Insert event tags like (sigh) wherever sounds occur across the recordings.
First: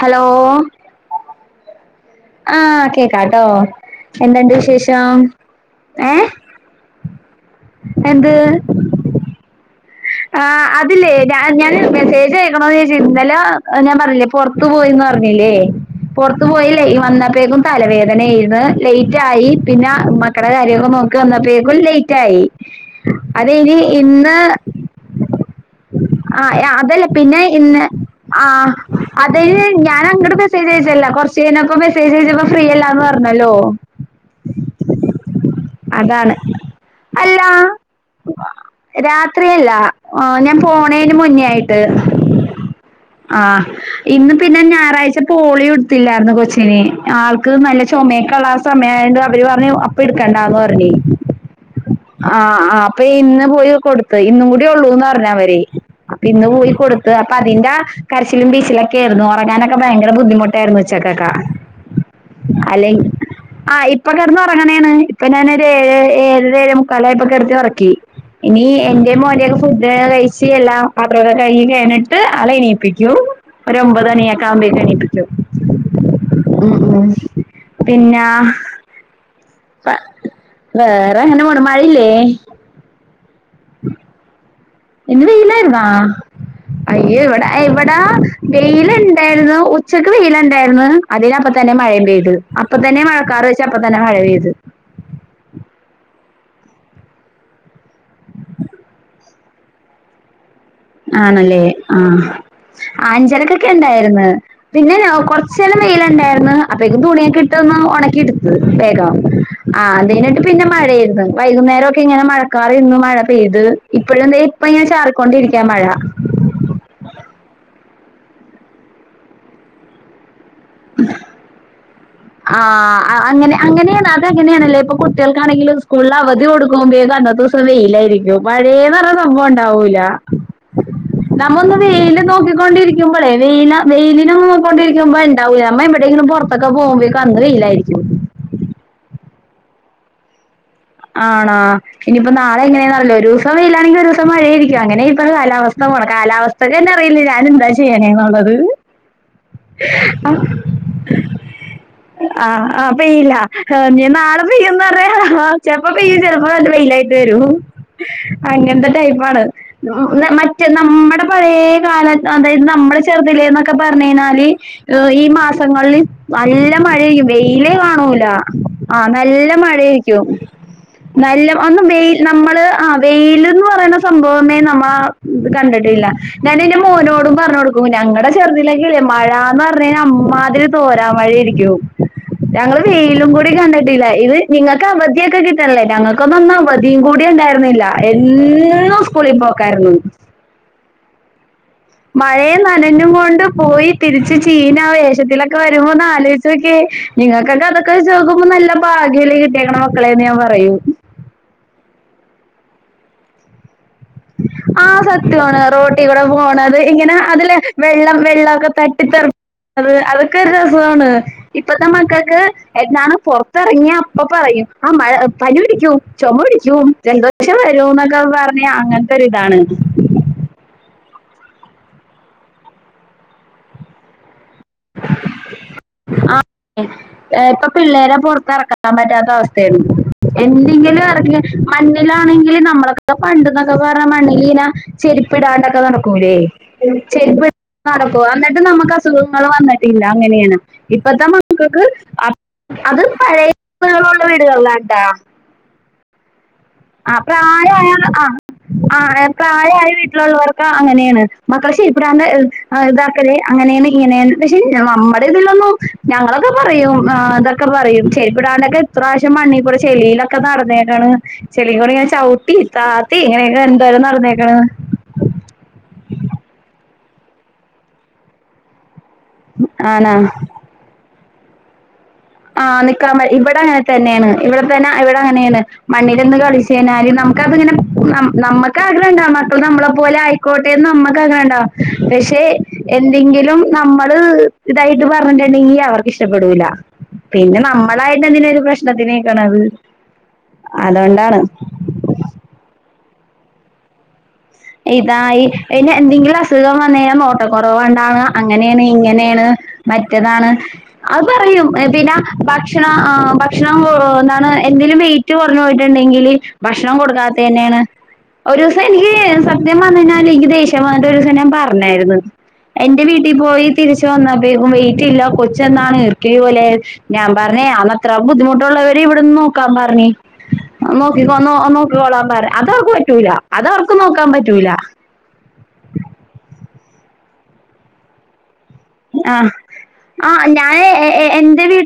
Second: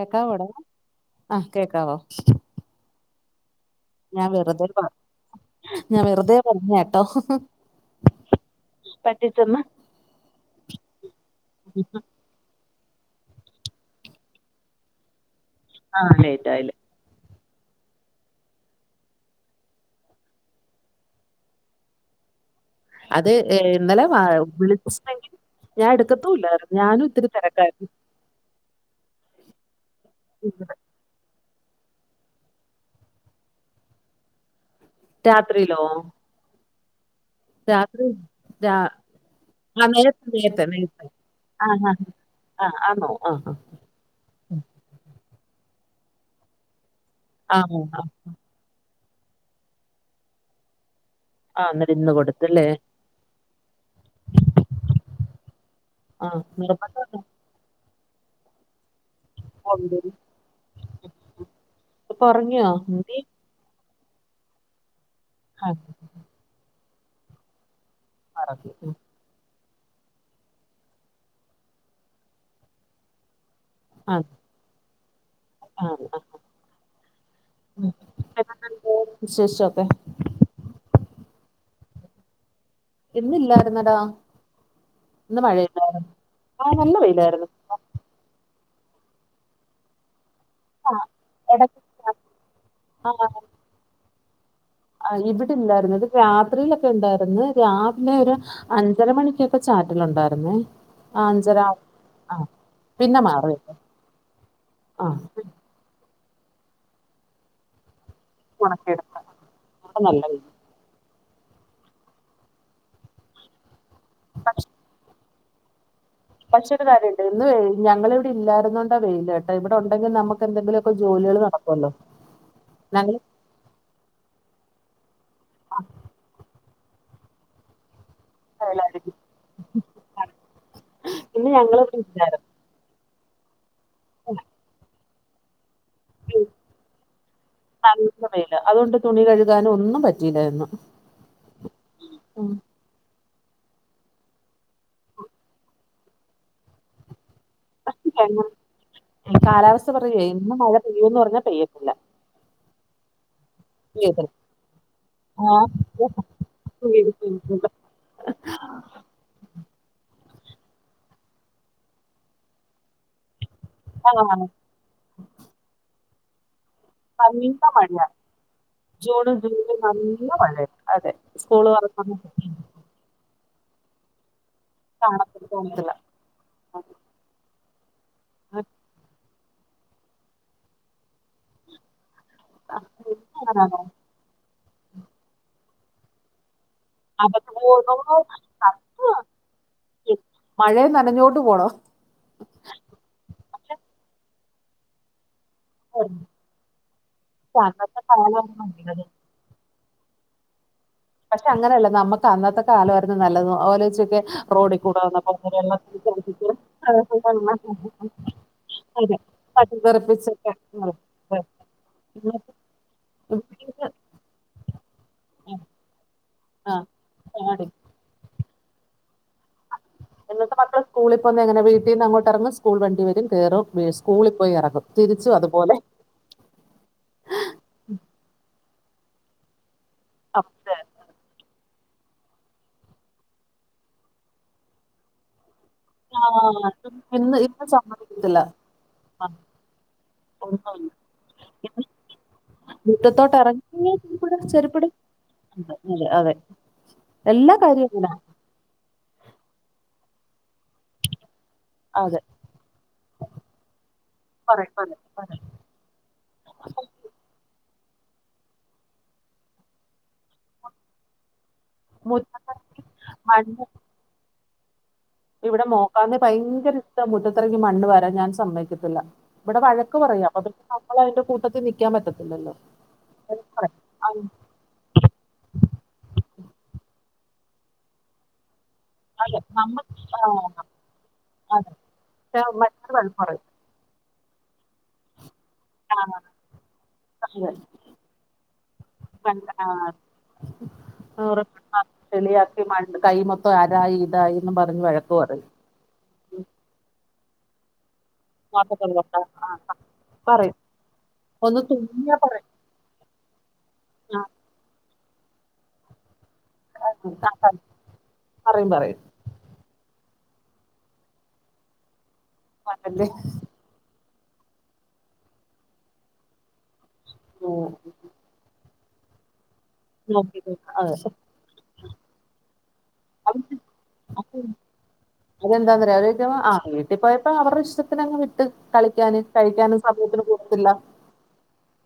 Hello ആ.. കേക്കാവോ ആ കേക്കാട്ടോ ഞാൻ എന്തുണ്ട് വിശേഷം, ഏ പറഞ്ഞകേട്ടോ എന്ത് പറ്റിച്ചെന്ന് ആ അത് ലേ ഞാൻ ഞാൻ മെസ്സേജ് അയ്‌. (unintelligible) ഇന്നലെ ഞാൻ പറഞ്ഞില്ലേ പുറത്തു പോയീന്നുപറഞ്ഞില്ലേ ആ ലേറ്റ് ആയില്ല പുറത്തുപോയില്ല, ഈ വന്നപ്പോത്തേക്കും തലവേദനേരുന്നു. ലേറ്റായി പിന്നെ മക്കടെ കാര്യങ്ങളൊക്കെ നോക്കിവന്നപ്പോഴത്തേക്കും ലൈറ്റായി അത് ഏ, അതെയ്ന് ഇന്നലെ വാ- ഇന്നാ (unintelligible) ഞാൻ എടുക്കത്തു മില്ലായിരുന്നു, ഞാനും ഇത്തിരി തിരക്കായിരുന്നു. അ.. ആ.. അതുകഴിഞ്ഞ് ഞാനങ്ങോട്ടുമെസ്സേജയച്ചല്ലോ കുറച്ച്.. ചെയ്തപ്പം മെസ്സജു ചെയ്തപ്പോ ഫ്രീ അല്ലാന്നുപറഞ്ഞല്ലോ. രാത്രിയിലോ അല്ല രാ രാത്രി രാ- രാത്രിയല്ല, ആ നേരത്തെ ഞാൻ നേരത്തെ പോണേനുമുന്നേയായിട്ട്. ആഹ്.. ആണോ ആ ആഹ്.. ഇന്നുപിന്നെ ഞായറാഴ്ച പോളിയോ കൊടുത്തില്ലായിരുന്നോ കൊച്ചിന്. ആൾക്ക് ആ ആ ആ, നല്ല ആ. ചുമയൊക്കെള്ള സമയമായണ്ട് അവരുപറഞ്ഞു, അപ്പ ടുക്കണ്ടാന്നുപറഞ്ഞു. ആ ഇന്ന്ട് കൊടുത്തല്ലേ.. പ്പ ഇന്ന്പോയി കൊടുത്തു. ഇന്നുകൂടി യുള്ളൂന്നു പറഞ്ഞ് അവര് അപ്പ ആ ഇന്ന് പോയി കൊടുത്ത് നിർബന്ധം അപ്പ അതിന്റെ കരച്ചിലും ബീച്ചിലൊക്കെ ആയിരുന്നു ഒറങ്ങാനൊക്ക ഭയങ്കര ബുദ്ധിമുട്ടായിരുന്നു ഉച്ചക്കെക്ക ഇപ്പൊ ഉറങ്ങിയോ അല്ലെങ്കി നീ ആ ഇപ് ഇപ്പൊ കിടന്നുറങ്ങണേയാണ്, ഇപ്പൊ ആ ഞാനൊരു ഏഴ്, ഏഴര ഏഴേമുക്കാലായപ്പോ കിടത്തിയുറക്കി ഇനി ഉറങ്ങി ഉം. യെന്റെയുംമോന്റെയൊക്കെ ഫുഡുകഴിച്ച് എല്ലാ പാത്രക്കെ കഴികി കഴിഞ്ഞിട്ട് ആളെയെണീ പിക്ക്യൂ ഒരൊമ്പത് ആ മണിയൊക്കെ യാവുമ്പോക്ക് എണീപ്പിക്കും ആ ആ ഉം ഉം പിന്നാ ഉം വിശേഷം വേറെയെങ്ങനെ പോണു മഴയില്ലേ. ഇന്നില്ലായിരുന്നടാ ഇന്ന് വെയിലായിരുന്നാ ആ നല്ല അയ്യൊ വെയിലായിരുന്നു ഇവിടെ ഇവിട വെയിലുണ്ടായിരുന്നു ഉച്ചയ്ക്ക് വെയിലുണ്ടായിരുന്നു അതിനപ്പ തന്നെ എടക്ക് മഴയും പെയ്ത് അപ്പ തന്നെ മഴക്കാർ വെച്ച് അപ്പ തന്നെ മഴ പെയ്ത് ഇവിടെ ഇല്ലായിരുന്നു ഇത് രാത്രിയിലൊക്കെ ഉണ്ടായിരുന്നു രാവിലെ ഒരു അഞ്ചര മണിക്കൊക്കെ ചാറ്റലുണ്ടായിരുന്നേ ആഹ് അഞ്ചര ആണല്ലേ ആഹ് പിന്നെ മാറി അഞ്ചരക്കൊക്കെ ഉണ്ടായിരുന്ന് പിന്നെ ആഹ് കൊറച്ച് ച്ചേരം വെയിലുണ്ടായിരുന്ന് അപ്പൊഴേക്കും തുണിയൊക്കെ ഇട്ടൊന്ന് ഉണക്കിട്ട് പെയ്തൊ ഒണക്കിയെടുത്ത് അപ്പൊ ആഹ് നല്ല വെയിലന്നിട്ട് വെയില് പിന്നെ മഴ ആയിരുന്നു വൈകുന്നേരം ഒക്കെ ഇങ്ങനെ മഴക്കാറ് നിന്ന് മഴ പെയ്ത് ഇപ്പോഴും ദേ ഇപ്പൊ പക്ഷെ ഇങ്ങനെ ചാറിക്കൊണ്ടിരിക്കു ക്ക മഴ പക്ഷെ ഒരു കാര്യംണ്ട് ഇന്നുവേ ഞങ്ങളിവിടെ ഇല്ലായിരുന്ന കൊണ്ടാ വെയില് കേട്ടാ ഇവിടെ ഉണ്ടെങ്കിൽ നമുക്ക് എന്തെങ്കിലുവൊക്കെ ജോലികള് നടക്കുമല്ലോ ആഹ് അങ്ങനെ അങ്ങനെയാണ് അതെങ്ങനെയാണല്ലൊ ഇപ്പൊ കുട്ടികൾക്കാണെങ്കിലും സ്കൂളിൽ അവധി കൊടുക് ക്കുവോം ചെയ്യും അന്നത്തെ ദിവസം വെയിലായിരിക്കും മഴേന്നു വെയിലായിരിക്കും പറയുന്ന സംഭവം ഉണ്ടാവൂല ഇന്ന് നമ്മൊന്ന് ഞങ്ങള് ഇവിടെ വെയിലിന ഇല്ലായിരുന്നു നോക്കി കൊണ്ടിരിക്കുമ്പോളേ വെയില വെയിലിന നോക്കി കൊണ്ടിരിക്കുമ്പോ ഉണ്ടാവില്ല നമ്മ എവിടെങ്കിലും പുറത്തൊക്കെ പോകുമ്പ അന്ന് വെയിലായിരിക്കും നല്ല അതുകൊണ്ട് തുണി കഴുകാനൊന്നും പറ്റിയില്ല ഇന്ന് ആണാ ഇനിയിപ്പോ നാളെ എങ്ങനെയാ നല്ലൊരു ഇപ്പ വെയിലാണെങ്കി ഒരു ദിവസം മഴ ആയിരിക്കും അങ്ങനെയാ ഇപ്പ കാലാവസ്ഥ പോണ കാലാവസ്ഥക്ക് തന്നെ അറിയില്ല ഞാനെന്താ ചെയ്യ ചെയ്യണേ ഞങ്ങൾ എന്നുള്ളത് കാലാവസ്ഥ പറയുവേ ഇന്ന് മഴ പെയ്യൂന്ന് പറഞ്ഞാ പെയ്യത്തില്ല ആഹ് ആഹ് പെയ്യില്ല ആ ഞാൻ പെയ്യത്തില്ല നാളെ പെയ്യൂന്ന്പറഞ്ഞ ചെലപ്പോ പെയ്യും ചെലപ്പോ അത് വെയിലായിട്ട് വരും. അങ്ങനത്തെ ടൈപ്പാണ് മറ്റേ നമ്മുടെ പഴേ കാലഘട്ടം അതായത് നമ്മുടെ ചെറുതിലേന്നൊക്കെ ക്ക പറഞ്ഞ് ആഹ് കഴിഞ്ഞാല് ഈ മാസങ്ങളിൽ നല്ല മഴ ആരിക്കും നല്ല വെയില് മഴയാ കാണൂല ആഹ് ജൂണ് നല്ല ജൂലൈ മഴ ആയിരിക്കും നല്ല മഴയാ അതെ നല്ല സ്കൂള് ഒന്നും തുറക്കുന്ന വെയിൽ നമ്മള് ആ വെയിലെന്ന് പറയുന്ന സംഭവമേ കാണത്തില്ല നമ്മള് കാണത്തില്ല. കണ്ടിട്ടില്ല ഞാൻ എന്റെ മോനോടും പറഞ്ഞ് കൊടുക്കും ഞങ്ങടെ ചെറുതിലൊക്കയില്ലേ മഴാന്ന് പറഞ്ഞ് കഴിഞ്ഞാ അമ്മാതിരി തോരാ മഴയായിരിക്കും ഞങ്ങള് വെയിലും കൂടി കണ്ടിട്ടില്ല ഇത് നിങ്ങൾക്ക് അവധിയൊക്കെ കിട്ടണില്ലേ ഞങ്ങൾക്കൊന്നും അന്ന് അവ ധിയും കൂടി അതൊക്കെ ഉണ്ടായിരുന്നില്ല എന്നും സ്കൂളി പോക്കായിരുന്നു മഴയും നനഞ്ഞോണ്ട് പോണോ മഴയും നനഞ്ഞും കൊണ്ട് പക്ഷെ പോയി തിരിച്ച് ചീന ആ വേഷത്തില ക്കെ വരുമ്പൊ ഒന്ന് ആലോചിച്ച് നോക്കിയേ നിങ്ങൾക്കൊക്കെ അതൊക്കെ അന്നത്തെ വെച്ച് നോക്കുമ്പോ നല്ല കാലമായിരുന്നു നല്ലത് ഭാഗ്യം അല്ലെ കിട്ടിയേക്കണ ക്കളേന്ന് ഞാൻ പറയും പക്ഷെ അങ്ങനല്ല നമ്മക്ക് അന്നത്തെ കാലമായിരുന്നു നല്ലത് ആലോയിച്ച് നോക്കിക്കേ ആഹ് സത്യാണ് റോട്ടി കൂടെ ചവിട്ടിട്ട് പോണത് അതെ ഇങ്ങനെ അതില് വെള്ളം വെള്ളമൊക്കെ തട്ടിത്തെറി പട്ടി അത് അതൊക്കെ തെറിപ്പിച്ചൊക്കെ ഒരു രസമാണ് ഇപ്പത്തെ മക്കക്ക് എങ്ങാണം പുറത്തിറങ്ങിയ ഇപ്പൊ പറയും ആ മഴ പനി പിടിക്കും ചുമ ആ ആ, പിടിക്കും ആ, ജലദോഷം വരും എന്നൊക്കെ പറഞ്ഞ് അങ്ങന ക്കൊരിതാണ് ഇന്നത്തെ മക്കൾ സ്കൂളിൽ പോന്ന എങ്ങന വീട്ടീന്നങ്ങോട്ട് ഇറങ്ങും സ്കൂൾ വണ്ടി വരും കയറും സ്കൂളിൽ പോയി ഇറങ്ങും തിരിച്ചും അതുപോലെ ആഹ് ഇപ്പൊ പിള്ളേരെ പൊറത്തിറക്കാൻ പറ്റാത്ത അവസ്ഥയാണ് അതെ എന്തെങ്കിലും ഇറക്ക മണ്ണിലാണെങ്കിൽ നമ്മളക്കെ പണ്ടന്നൊക്കെ പറഞ്ഞ മണ്ണിൽ ഇങ്ങന ചെര്പ്പിടാണ്ടൊക്കെ ആ നടക്കൂല്ലേ ഇന്ന് ചെര്പ്പ് ഇന്ന് നടക്കും സമ്മതിക്കത്തില്ല എന്നിട്ടും നമുക്ക് ആ, അസുഖങ്ങൾ വന്നിട്ടില്ല അങ്ങനെയാണ് ഒന്നുമില്ല ഇപ്പത്തെ മക്കൾ മുറ്റത്തോട്ട് റങ്ങിയ വീടുകളുള്ള ചെരുപ്പ്ട് വീടുകളിലാട്ടാ അതെ അതെ ആ എല്ലാ പ്രായയാ കാര്യവും അങ്ങനെ ആ ആ തെ പ്രായായ വീട്ടിലുള്ളവർക്ക് അങ്ങനെണ് പക്ഷേ അതെ പ്രമേ ആഹ് ഇതാക്കല് അങ്ങനെയന്ന് ഇങ്ങനെയന്ന് പക്ഷെ പറയും പറയും പറയും നമ്മുടെതിലൊന്നും ഞങ്ങളൊക്കെ പറയും ആ അതൊക്കെ പറയും ചെരിപ്പടാണ്ടൊക്കെ എത്രപ്രാവ്ശ്യം മണ്ണികൂടെ ചെളിലൊക്കെ നടന്നേന്റാണ് ചെളികൂടെ ഞാൻ ചവിട്ടി മുറ്റത്തിറങ്ങി താത്തി ങ്ങനെങ്ങെ മണ്ണ് എന്തോരം നടന്നേക്കണ് ഇവിടെ മോക്കാന്നെ ഭയങ്കര ഇഷ്ട മുറ്റത്തറങ്ങി മണ്ണ് വരാൻ ഞാൻ സമ്മയ്ക്കത്തില്ല ഇവിടെ വഴക്ക് ആണാ പറയും അപ്പോ പിന്നെ നമ്മളായിട്ട് കൂട്ടത്തിൽ നിൽക്കാൻ പറ്റത്തില്ലല്ലോ ആഹ നിക്കാൻപറ്റ വഴക്ക് ഇവിടെ പറയും. തന്നെണ് ഇവിടെ തന്നെ ഇവിടെങ്ങനെണ് മണ്ണിലോന്ന് കളിച്ചയ്ഞ്ഞാല് നമുക്കത്ങ്ങനെ നമ്മ ക്കാഗ്രഹണ്ടാകും അതെ മക്കൾ നമ്മൾ നമ്മളെ പോലെ ആ ആയിക്കോട്ടെന്ന് നമ്മുക്കാഗ്രഹണ്ടാാവും അതെ പക്ഷെ മറ്റൊരു വഴക്ക് പറയും എന്തെങ്കിലും നമ്മള് തായിട്ട് പറഞ്ഞിട്ടുണ്ടെങ്കി ആ, അവർക്ക് ഇഷ്ടപ്പെടൂല അതെ പിന്നെ നമ്മളായിട്ട് എന്തിനാരു പ്രശ്നത്തിന്ക്ക്ണത് അതൊണ്ടാണ് ചളിയാക്കി മ കൈ മ ക്കെ അതായി ഇതായി ഇതായി പിന്നെ എന്തെങ്കിലും അസുഖം വന്ന കഴഞ്ഞാൽ നോട്ട കൊറോവോണ്ടാണ് അങ്ങനെയാണ് ഇങ്ങനെയാണ് മറ്റതാണ് പറയും അത് ഒന്ന് പറയും പിന്ന തുമ്മിയാ ഭക്ഷണം ഭക്ഷണം ആ ഭക്ഷണം പറയും കൊറഞ്ഞാണ് എന്തെലും വെയിറ്റ് കോർഞ്ഞു പോയിട്ടുണ്ടെങ്കിൽ ഭക്ഷണം കൊടുക്കാത്തന്നെണ് ഒരു പറയും ദിവസം പറയും നിക്ക് സത്യം പറഞ്ഞാല് ഇന്ക് ദേഷ്യം വന്നിട്ട് ഒരുസം ഞാൻ പറഞ്ഞാരുന്നു എന്റെ അതല്ലേ വീട്ടിൽ പോയി തിരിച്ചു വന്നതെക്കും വെയിറ്റ്ല്ല കൊച്ച് എന്നാണ് ഈർക്കില് പോലെയി ഞാൻ പറഞ്ഞു ഞാൻ അത്രയും ബുദ്ധിമുട്ടുള്ളവര് ഇവിടെന്ന് നോക്കാം പറഞ് നോക്കിക്കോളാൻ പർഞ് അതവർക്ക് പറ്റൂല അതവർക്ക് നോക്കാൻ പറ്റൂല പറ്റൂല അതെന്താങ്ങനെ ആ വീട്ടിൽ പോയപ്പോ അവര്ടെ ഇഷ്ടത്തിനങ് വിട്ടു കഴിക്കാന് ആഹ് കഴിക്കാനും സമയത്തിന് കൊട്ക്കത്തില്ല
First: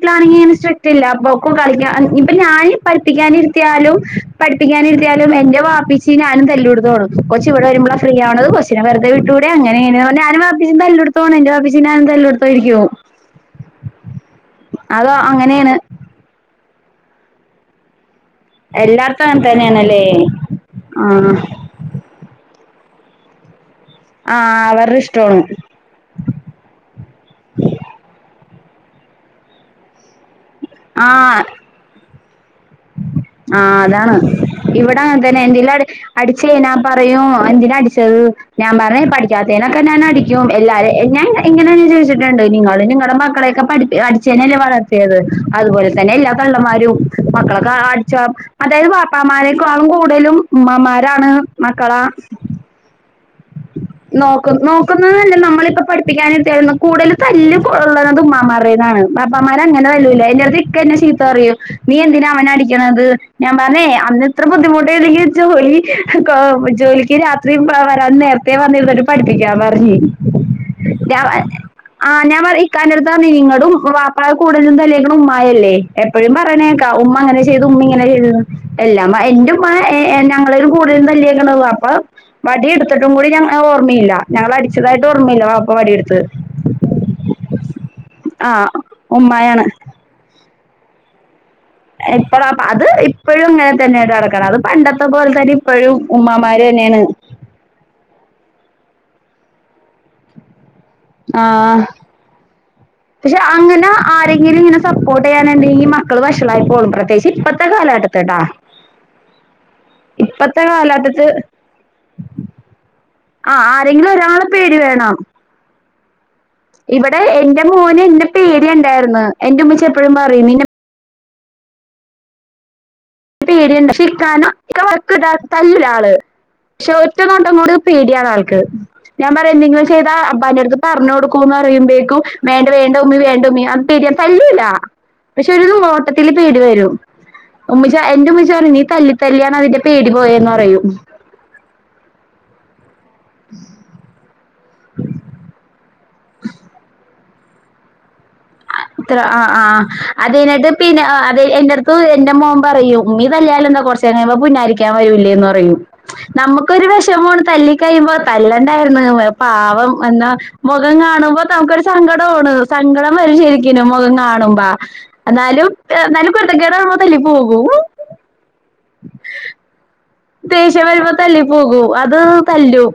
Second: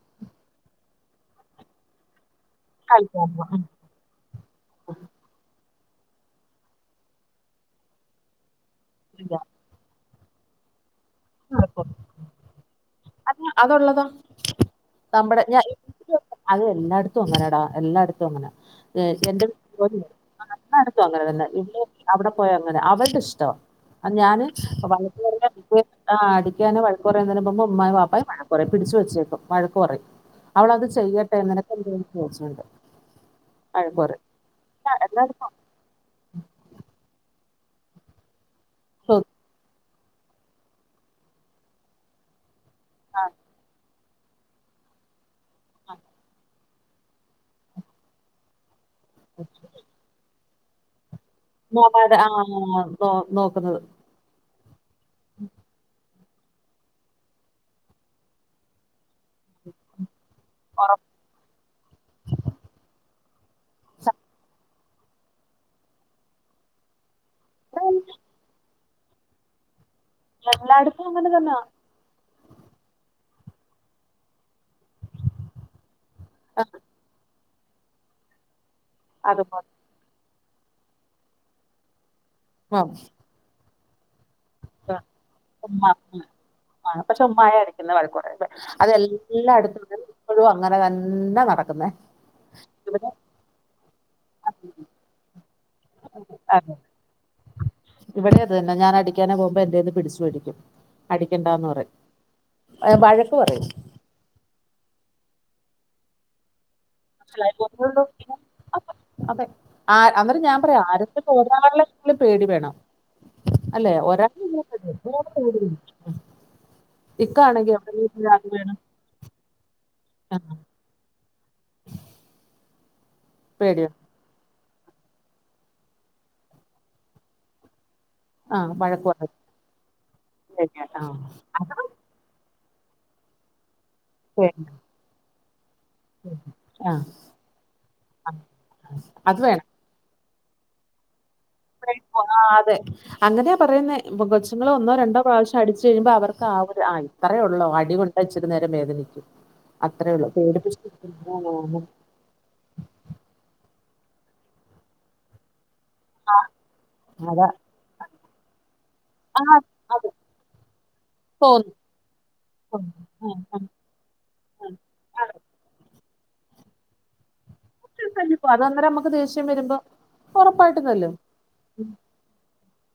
പ്പാണെങ്കിങ്ങനെ സ്ട്രിക്ട് ഇല്ല പ്പോ ക്ക് കളിക്കാൻ ഇപ്പ ഞാൻ കളിക്കാൻ പോവാം പഠിപ്പിക്കാനിരര്ത്തിയാലും പഠിപ്പിക്കാനിര്ത്തിയാലും എന്റെവാപ്പച്ചി ഞാനും തല്ലൂടു കൊച്ച് ഇവിടെ വരുമ്പോള ഫ്രീആവുന്നത് കൊച്ച് കൊച്ഛ്നെ വെുതെ വിട്ടൂടെ അങ്ങനിങ്ങനെർഞ് ഞാനും ബാപ്പച്ചിം തല്ലെടുതായിരിക്കും എന്റെപ്പച്ചിം ഞാനും തല്ലെടുത്തായിരിക്കും അ അതുള്ളതാ അതോ നമ്മുടെ ഞാൻ അങ്ങനെയാണ് ന്റെ അത് എല്ലാട്ത്തും അങ്ങനെടാ എല്ലാട്ത്തും അങ്ങനാ എല്ലാർത്തും അങ്ങന്ന്നെണല്ലേ എല്ലായിടത്തും ആ അങ്ങനെ തന്നെ ഇവിടെ അവിടെ പോയ അങ്ങനെ അവര്ടെ ഇഷ്ടാ ഞാന് ആഹ് അവരുടെ ഇഷ്ടാണ് വള്ളതിലർങ്ങിയാ ആ അടിക്കാനേ വഴക്ക്റയുന്നതിന്റെമുൻപേ ഉമ്മയും പാപ്പായും വഴക്കറയും പിടിച്ചച്ച് വെച്ചേക്കും വഴക്കറയും അവളത് ചെയ്യട്ടെ നിനക്കെന്ത് ചോയ്ച്ചോണ്ട് ആഹ അതാണ് എല്ലാ- ഇവിടങ്ങന് തന്നെ എല്ലായിടത്തും എന്തെല്ലട് അടിച്ചേനാ പറയും എന്തിനാട്ച്ചത് ഞാൻ പറയും ചോദിക്കും. പഠിക്കാത്തേനാ ഒക്കെ ഞാൻ അടിക്കും എല്ലാരെ ഞൻ ഇങ്ങനെന്നെ ചോയ്ച്ചിട്ടുണ്ട് നിങ്ങള നിങ്ങളുടെ മക്കളെയൊക്കെ പഠിപ്പി അടിച്ചേനല്ല വളർത്തിയത് അതുപോലെ തന്നെ എല്ലാ തള്ളന്മാരും മക്കളൊക്കെ അടിച്ച അതായത് പാപ്പാമാരെക്കാളും കൂടുതലും ഉമമ്മമാരാണ് അതെ ആ നോ നോക്കുന്നത് നോക്ക് നോക്കുന്നത്തല്ല നമ്മളിപ്പ പഠിപ്പിക്കാനിര്ത്തിയാ കൂടുതൽ തല്ല് കൊള്ള്ണത് ഉമ്മമാരെന്നാണ് ബാപ്പാമാരങ്ങനെ തല്ലൂല്ല എന്റെ അടുത്ത് ഇക്ക എന്നെ ചീത്ത പറയും നീ എന്തിന അവനെ അങ്ങനെ അടിക്ക്ണത് ഞാൻ പറഞ്ഞേ അവന് ത്ര ബുദ്ധിമുട്ട്ണ്ടെങ്കിൽ ജോലി ജോലിക്ക് രാത്രി ശത്രു പോവാൻ നേരത്തെ വന്നിരുന്നിട്ട് പഠിപ്പിക്കാൻ പറഞ് എല്ലായിടത്തും അങ്ങനെ ഞാനർ തന്നെ ആ ഞാൻ പറിം ഇക്ക ന്റെടുത്ത് നിങ്ങളടും മ്മ ബാപ്പ ആ കൂടുലും തല്ലേക്ക്ണ് ഉമ്മാരല്ലേ എപ്പോഴും പറഞ്ഞേക്കാ ഉമ്മ അങ്ങനെ ചെയ്തു ഉമ്മ ഇങ്ങനെ ചെയ്തൂന്ന് എല്ലാമ്മ എന്റുമ്മ അതുപോലെ ഞങ്ങളിലും കൂടുതലും തല്ലിയക്കണ വാപ്പാ വടി ഉം. എടുക്ക കൂടി ഞങ്ങക്ക് ഓർമ്മയില്ല ഞങ്ങളെ അടിച്ചതായിട്ട് ഓർമ്മയില്ല വാപ്പ ഉമ്മ വടിയെടുത്ത് പക്ഷെ ഉമ്മായ അടിക്കുന്ന വളക്കുറ അതെല്ലാം ഉമ്മായാണ് അടുത്ത ഇപ്പോഴും അങ്ങനെ തന്നെ നടക്ക എപ്പ അപ്പ അത് ഇപ്പോഴും ഇങ്ങനെ തന്നെയട ഇറ അത് പണ്ടത്തെ പോലെ തന്ന ഇപ്പോഴും ഉമ്മാര് തന്നെയാണ് ഇവിടെയരുതനെ ഞാൻ അടിക്കാനെ പോകുമ്പോ എന്റെന്ന് പിടിച്ചുപേടിക്കും ആ അടിക്കണ്ടന്ന് പറയും വഴക്ക് പക്ഷെ പറയും അങ്ങനെ ആരെങ്കിലും ഇങ്ങനെ സപ്പോർട്ട് ചെയ്യാനുണ്ടെങ്കിൽഈ മക്കൾ വഷളായി പോകും ത്ശേ ഇപ്പത്തെ കാലം എടുത്തട്ടാ അതെ ആ അന്നേരം ഞാൻ പറയാം കാലഘട്ടത്തി ആരെങ്കും ഒരാളെങ്കിലും പേടി വേണം ആ ആരെങ്കിലും ഒരാളെ പേടി വേണം ഉം ഇവിടെ എന്റെ മോന് എന്റെ അത് പേടി വേണം ഉണ്ടായിരുന്നു എന്റെ ഉമ്മച്ചി എപ്പോഴും ആ പറയും നി പേടി പേടിയണ്ട് വേണം പക്ഷേ ക്കാനോ വക്കത്തല്ലരാള് പക്ഷെ ഒറ്റ നൊട്ടങ്ങോടി പേടിയാണ് ആ ആൾക്ക് വഴക്ക് ഞാൻ പറയും പറയാ എന്തെങ്കിലും ചെയ്താ അബാ ന്റെ അടുത്ത് ആ പറഞ്ഞ കൊടുക്കൂന്ന് അത് പറയുമ്പോക്കും വേണ്ട വേണ്ട ഉമ്മി വേണ്ട ഉമ്മി പേടാൻ തല്ലില്ലല്ല വേണം. പക്ഷെ ഒരു നോട്ടത്തില് പേടി ആ വരും ഉമ്മച്ച എന്റെ ഉമ്മുച്ചിറയും നീ അത് തല്ലിത്തല്ലിയാണ് വേണം അതിന്റെ പേടി പോയന്ന് പറയും ആ അതെ അങ്ങനെയാ പറയുന്ന കൊച്ച്ങ്ങള് ഒന്നോ രണ്ടോ പ്രാവശ്യം അടിച്ചു കഴിയുമ്പോ അവർ ആ ഒരു ഇത്രയേള്ളൂ അടികൊള അച്ചി നേരംവേദ ഇത്ര ആ ആ അത്തിനട്ട് പിന്നെ അത പേടിപ്പിച്ച് എന്റെടുത്ത് എറെ മോൻ പറയൂ ഉമ്മി തല്ലിയാലൽ എന്താ കുറച്ചുമ്പ പുന്നാരിക്കാൻ വരൂല്ലേന്ന് പറയും നമുക്കൊരു വിഷമാണ് അതാ തല്ലി കഴിയുമ്പോ തല്ലണ്ടരുന്നു ആ പാവം എന്നാ മുഖം കാണുമ്പോ തോന്നും നമുക്കൊരു സങ്കടണ് തോന്നും സങ്കടം ഉം വരും ഉം ശരിക്കും മുഖം കാണുമ്പ ഉം എന്നാലും എന്നാലും കുരുത്തക്കേട് കാണുമ്പോ തല്ലി പോകും പ്പ അന്നേരം നമക്ക് ദേഷ്യം വരുമ്പോ ഉറപ്പായിട്ടും ദേശ്യവരിമ്പ തല്ലും തല്ലി പോകൂ അത് തല്ലു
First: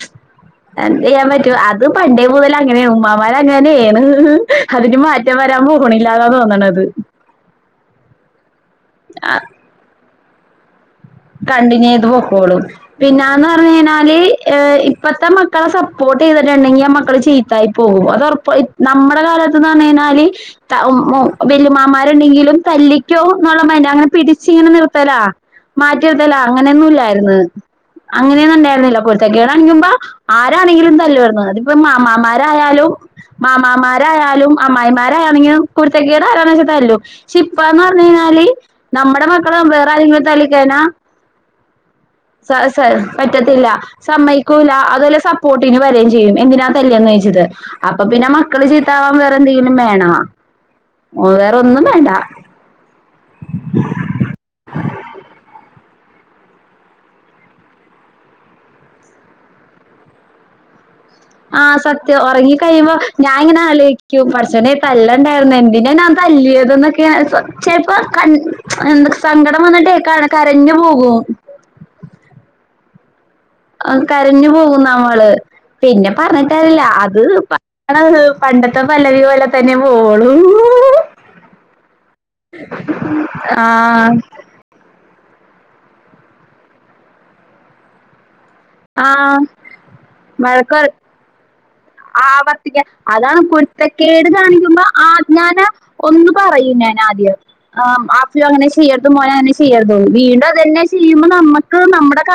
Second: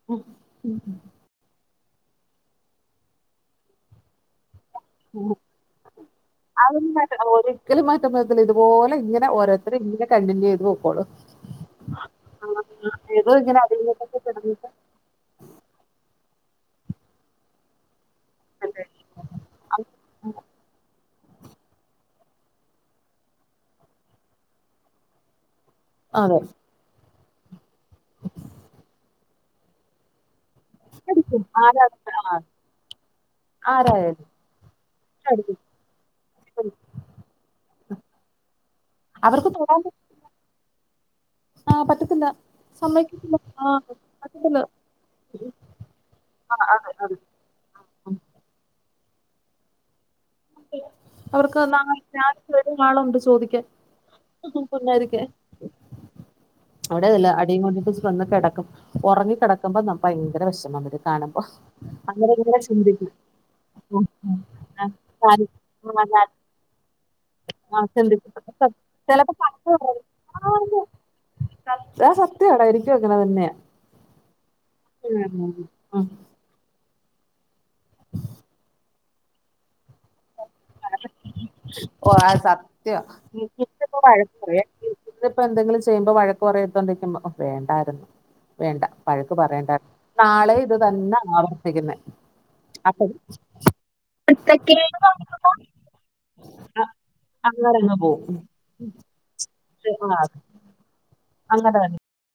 (unintelligible) എന്ത് ചെയ്യാൻ പറ്റൂ അത് പണ്ടേ മുതല അങ്ങനെയ ഉമ്മാമാർ അങ്ങനെയെയാണ് അതിന് ഉം. മാറ്റം വരാൻ പൊണില്ലാതാന്ന് തന്നാണ് അത് അതൊന്നും മാറ്റ ഒരിക്കലും മാറ്റം വരതില്ല ഇതുപോലെ ഇങ്ങനെ ഓരോരുത്തര് ഇങ്ങനെ കണ്ടിന്യൂ ചെയ്ത് പോക്കോളൂ കണ്ടിന്യൂ ചെയ്ത് പോക്കോളും പിന്നന്ന് ഇങ്ങനെ പറഞ്ഞഞ് അടിയിലൊക്കെ കഴിഞ്ഞാല് കിടന്നിട്ട് ഇപ്പത്തെ മക്കളെ സപ്പോർട്ട് ചെയ്തിട്ടുണ്ടെങ്കിൽ മക്കള് ചീത്തായി പോകും ഉ റപ്പ അല്ലേ നമ്മുടെ കാലത്ത്ന്ന് പറഞ്ഞ കഴിഞ്ഞാല് ത മോ വല്ലുമാമാരുണ്ടെങ്കിലും തല്ലിക്കോ എന്നുള്ള മന്റെ അങ്ങനെ പിടിച്ച ഇങ്ങനെ നിർത്തലാ മാറ്റടുത്തല്ല അതെ അങ്ങനെയൊന്നും ഇല്ലായിരു ന്ന് അങ്ങനെയൊന്നും ഉണ്ടായിരുന്നില്ല കുരുത്ത കേടണിക്കുമ്പോ ആരാണെങ്കിലും തല്ലു അടിക്കും വരുന്നത് അതിപ്പ ആരാ മാമാമാരായാലും ആരായാലും മാമാമാരായാലും അടിക്കും അമ്മായിമാരായണെങ്കിലും കുരു ത്തകേട് ആരണെന്ന് വെച്ച തല്ലും പക്ഷെ ഇപ്പന്ന് പറഞ്ഞഞ് കഴിഞ്ഞാല് നമ്മടെ അവർക്ക് മക്കള തൊടാൻ വേറെ ആതെങ്കിലും തള്ളിക്കനാ ആ പറ്റത്തില്ല സ സ സമ്മതിക്കത്തില്ല പറ്റത്തില്ല ആ പറ്റത്തില്ല സമ്മക്കൂല അതെല്ലാം സപ്പോർട്ടിന് വരയും ചെയ്യും എന്തിനാ തല്ന്ന് ചോദിച്ചത് അപ്പൊ പിന്നെ മക്കള് ചീത്താവാൻ വേറെ എന്തെങ്കിലും വേണ അവർക്ക് നാ വേറെന്നും വേണ്ട ഞാൻ ആളുണ്ട് ചോദിക്കാ പു ന്നരിക്ക അവിടെതല്ല അടിയും ക കൊണ്ടിട്ട വന്ന് കിടക്കും ഉറങ്ങി കിടക്കുമ്പോ ഭയങ്കര വിഷമം വരും കാണുമ്പോ ആഹ് സത്യം അങ്ങനെ ഒറങ്ങി ഇങ്ങനെ കഴിയുമ്പോ ചിന്തിക്കും ഞാ ഇങ്ങനെ ഉം ആലോയിക്കും പടച്ചോനേ, തല്ലെണ്ടാറ്ന്ന് എന്തിന ഞാൻ ആഹ് തല്ലിയേത് (unintelligible) ആഹ് ചെൽപ്പോ കര് ചിന്തിക്കും എന്ത ചിലപ്പോ സങ്കടം കണ്ണ് വന്നിട്ട് കര കരഞ്ഞു പോകോ ആ സത്യം അട എനിക്കും അങ്ങനെ തന്നെയാ കരഞ്ഞു പോകും നമ്മള് ഉം പിന്നെ പറഞ്ഞ അല്ല അത് പണ്ടത്തെ പല്ലവി പോലെ തന്നെ പോവൂ ളൂ ഓ ആ സത്യയാ ആഹ് വഴക്കുപറയെ ഇതിപ്പോ എന്തെങ്കിലും ചെയ്യുമ്പോ വഴക്ക കുറയത്തന്തക്കുമ്പോ വേണ്ടായിരുന്നു വേണ്ട വ ഴക്ക് ആഹ് പറയണ്ട നാളെ വഴക്ക് ഇത് പറ തന്നെ ആവർത്തിക്കുന്ന ആവർത്തിക്കാൻ അപ്പ അതാണ് കുരുത്തക്കേട് കാണിക്കുമ്പോ ആ ഞാന് (unintelligible) ഒന്ന് പറയുംഞാൻ ആദ്യം പോവും ആഫു അങ്ങനെ ചെയ്യത് മോനെ അങ്ങനെ ചെയ്യരുത് തോന്നും ആഹ് വീണ്ടും അതെന്നെ ചെയ്യുമ്പോ അങ്ങനെ നമ്മുക്ക് തന്നെ നമ്മുടെ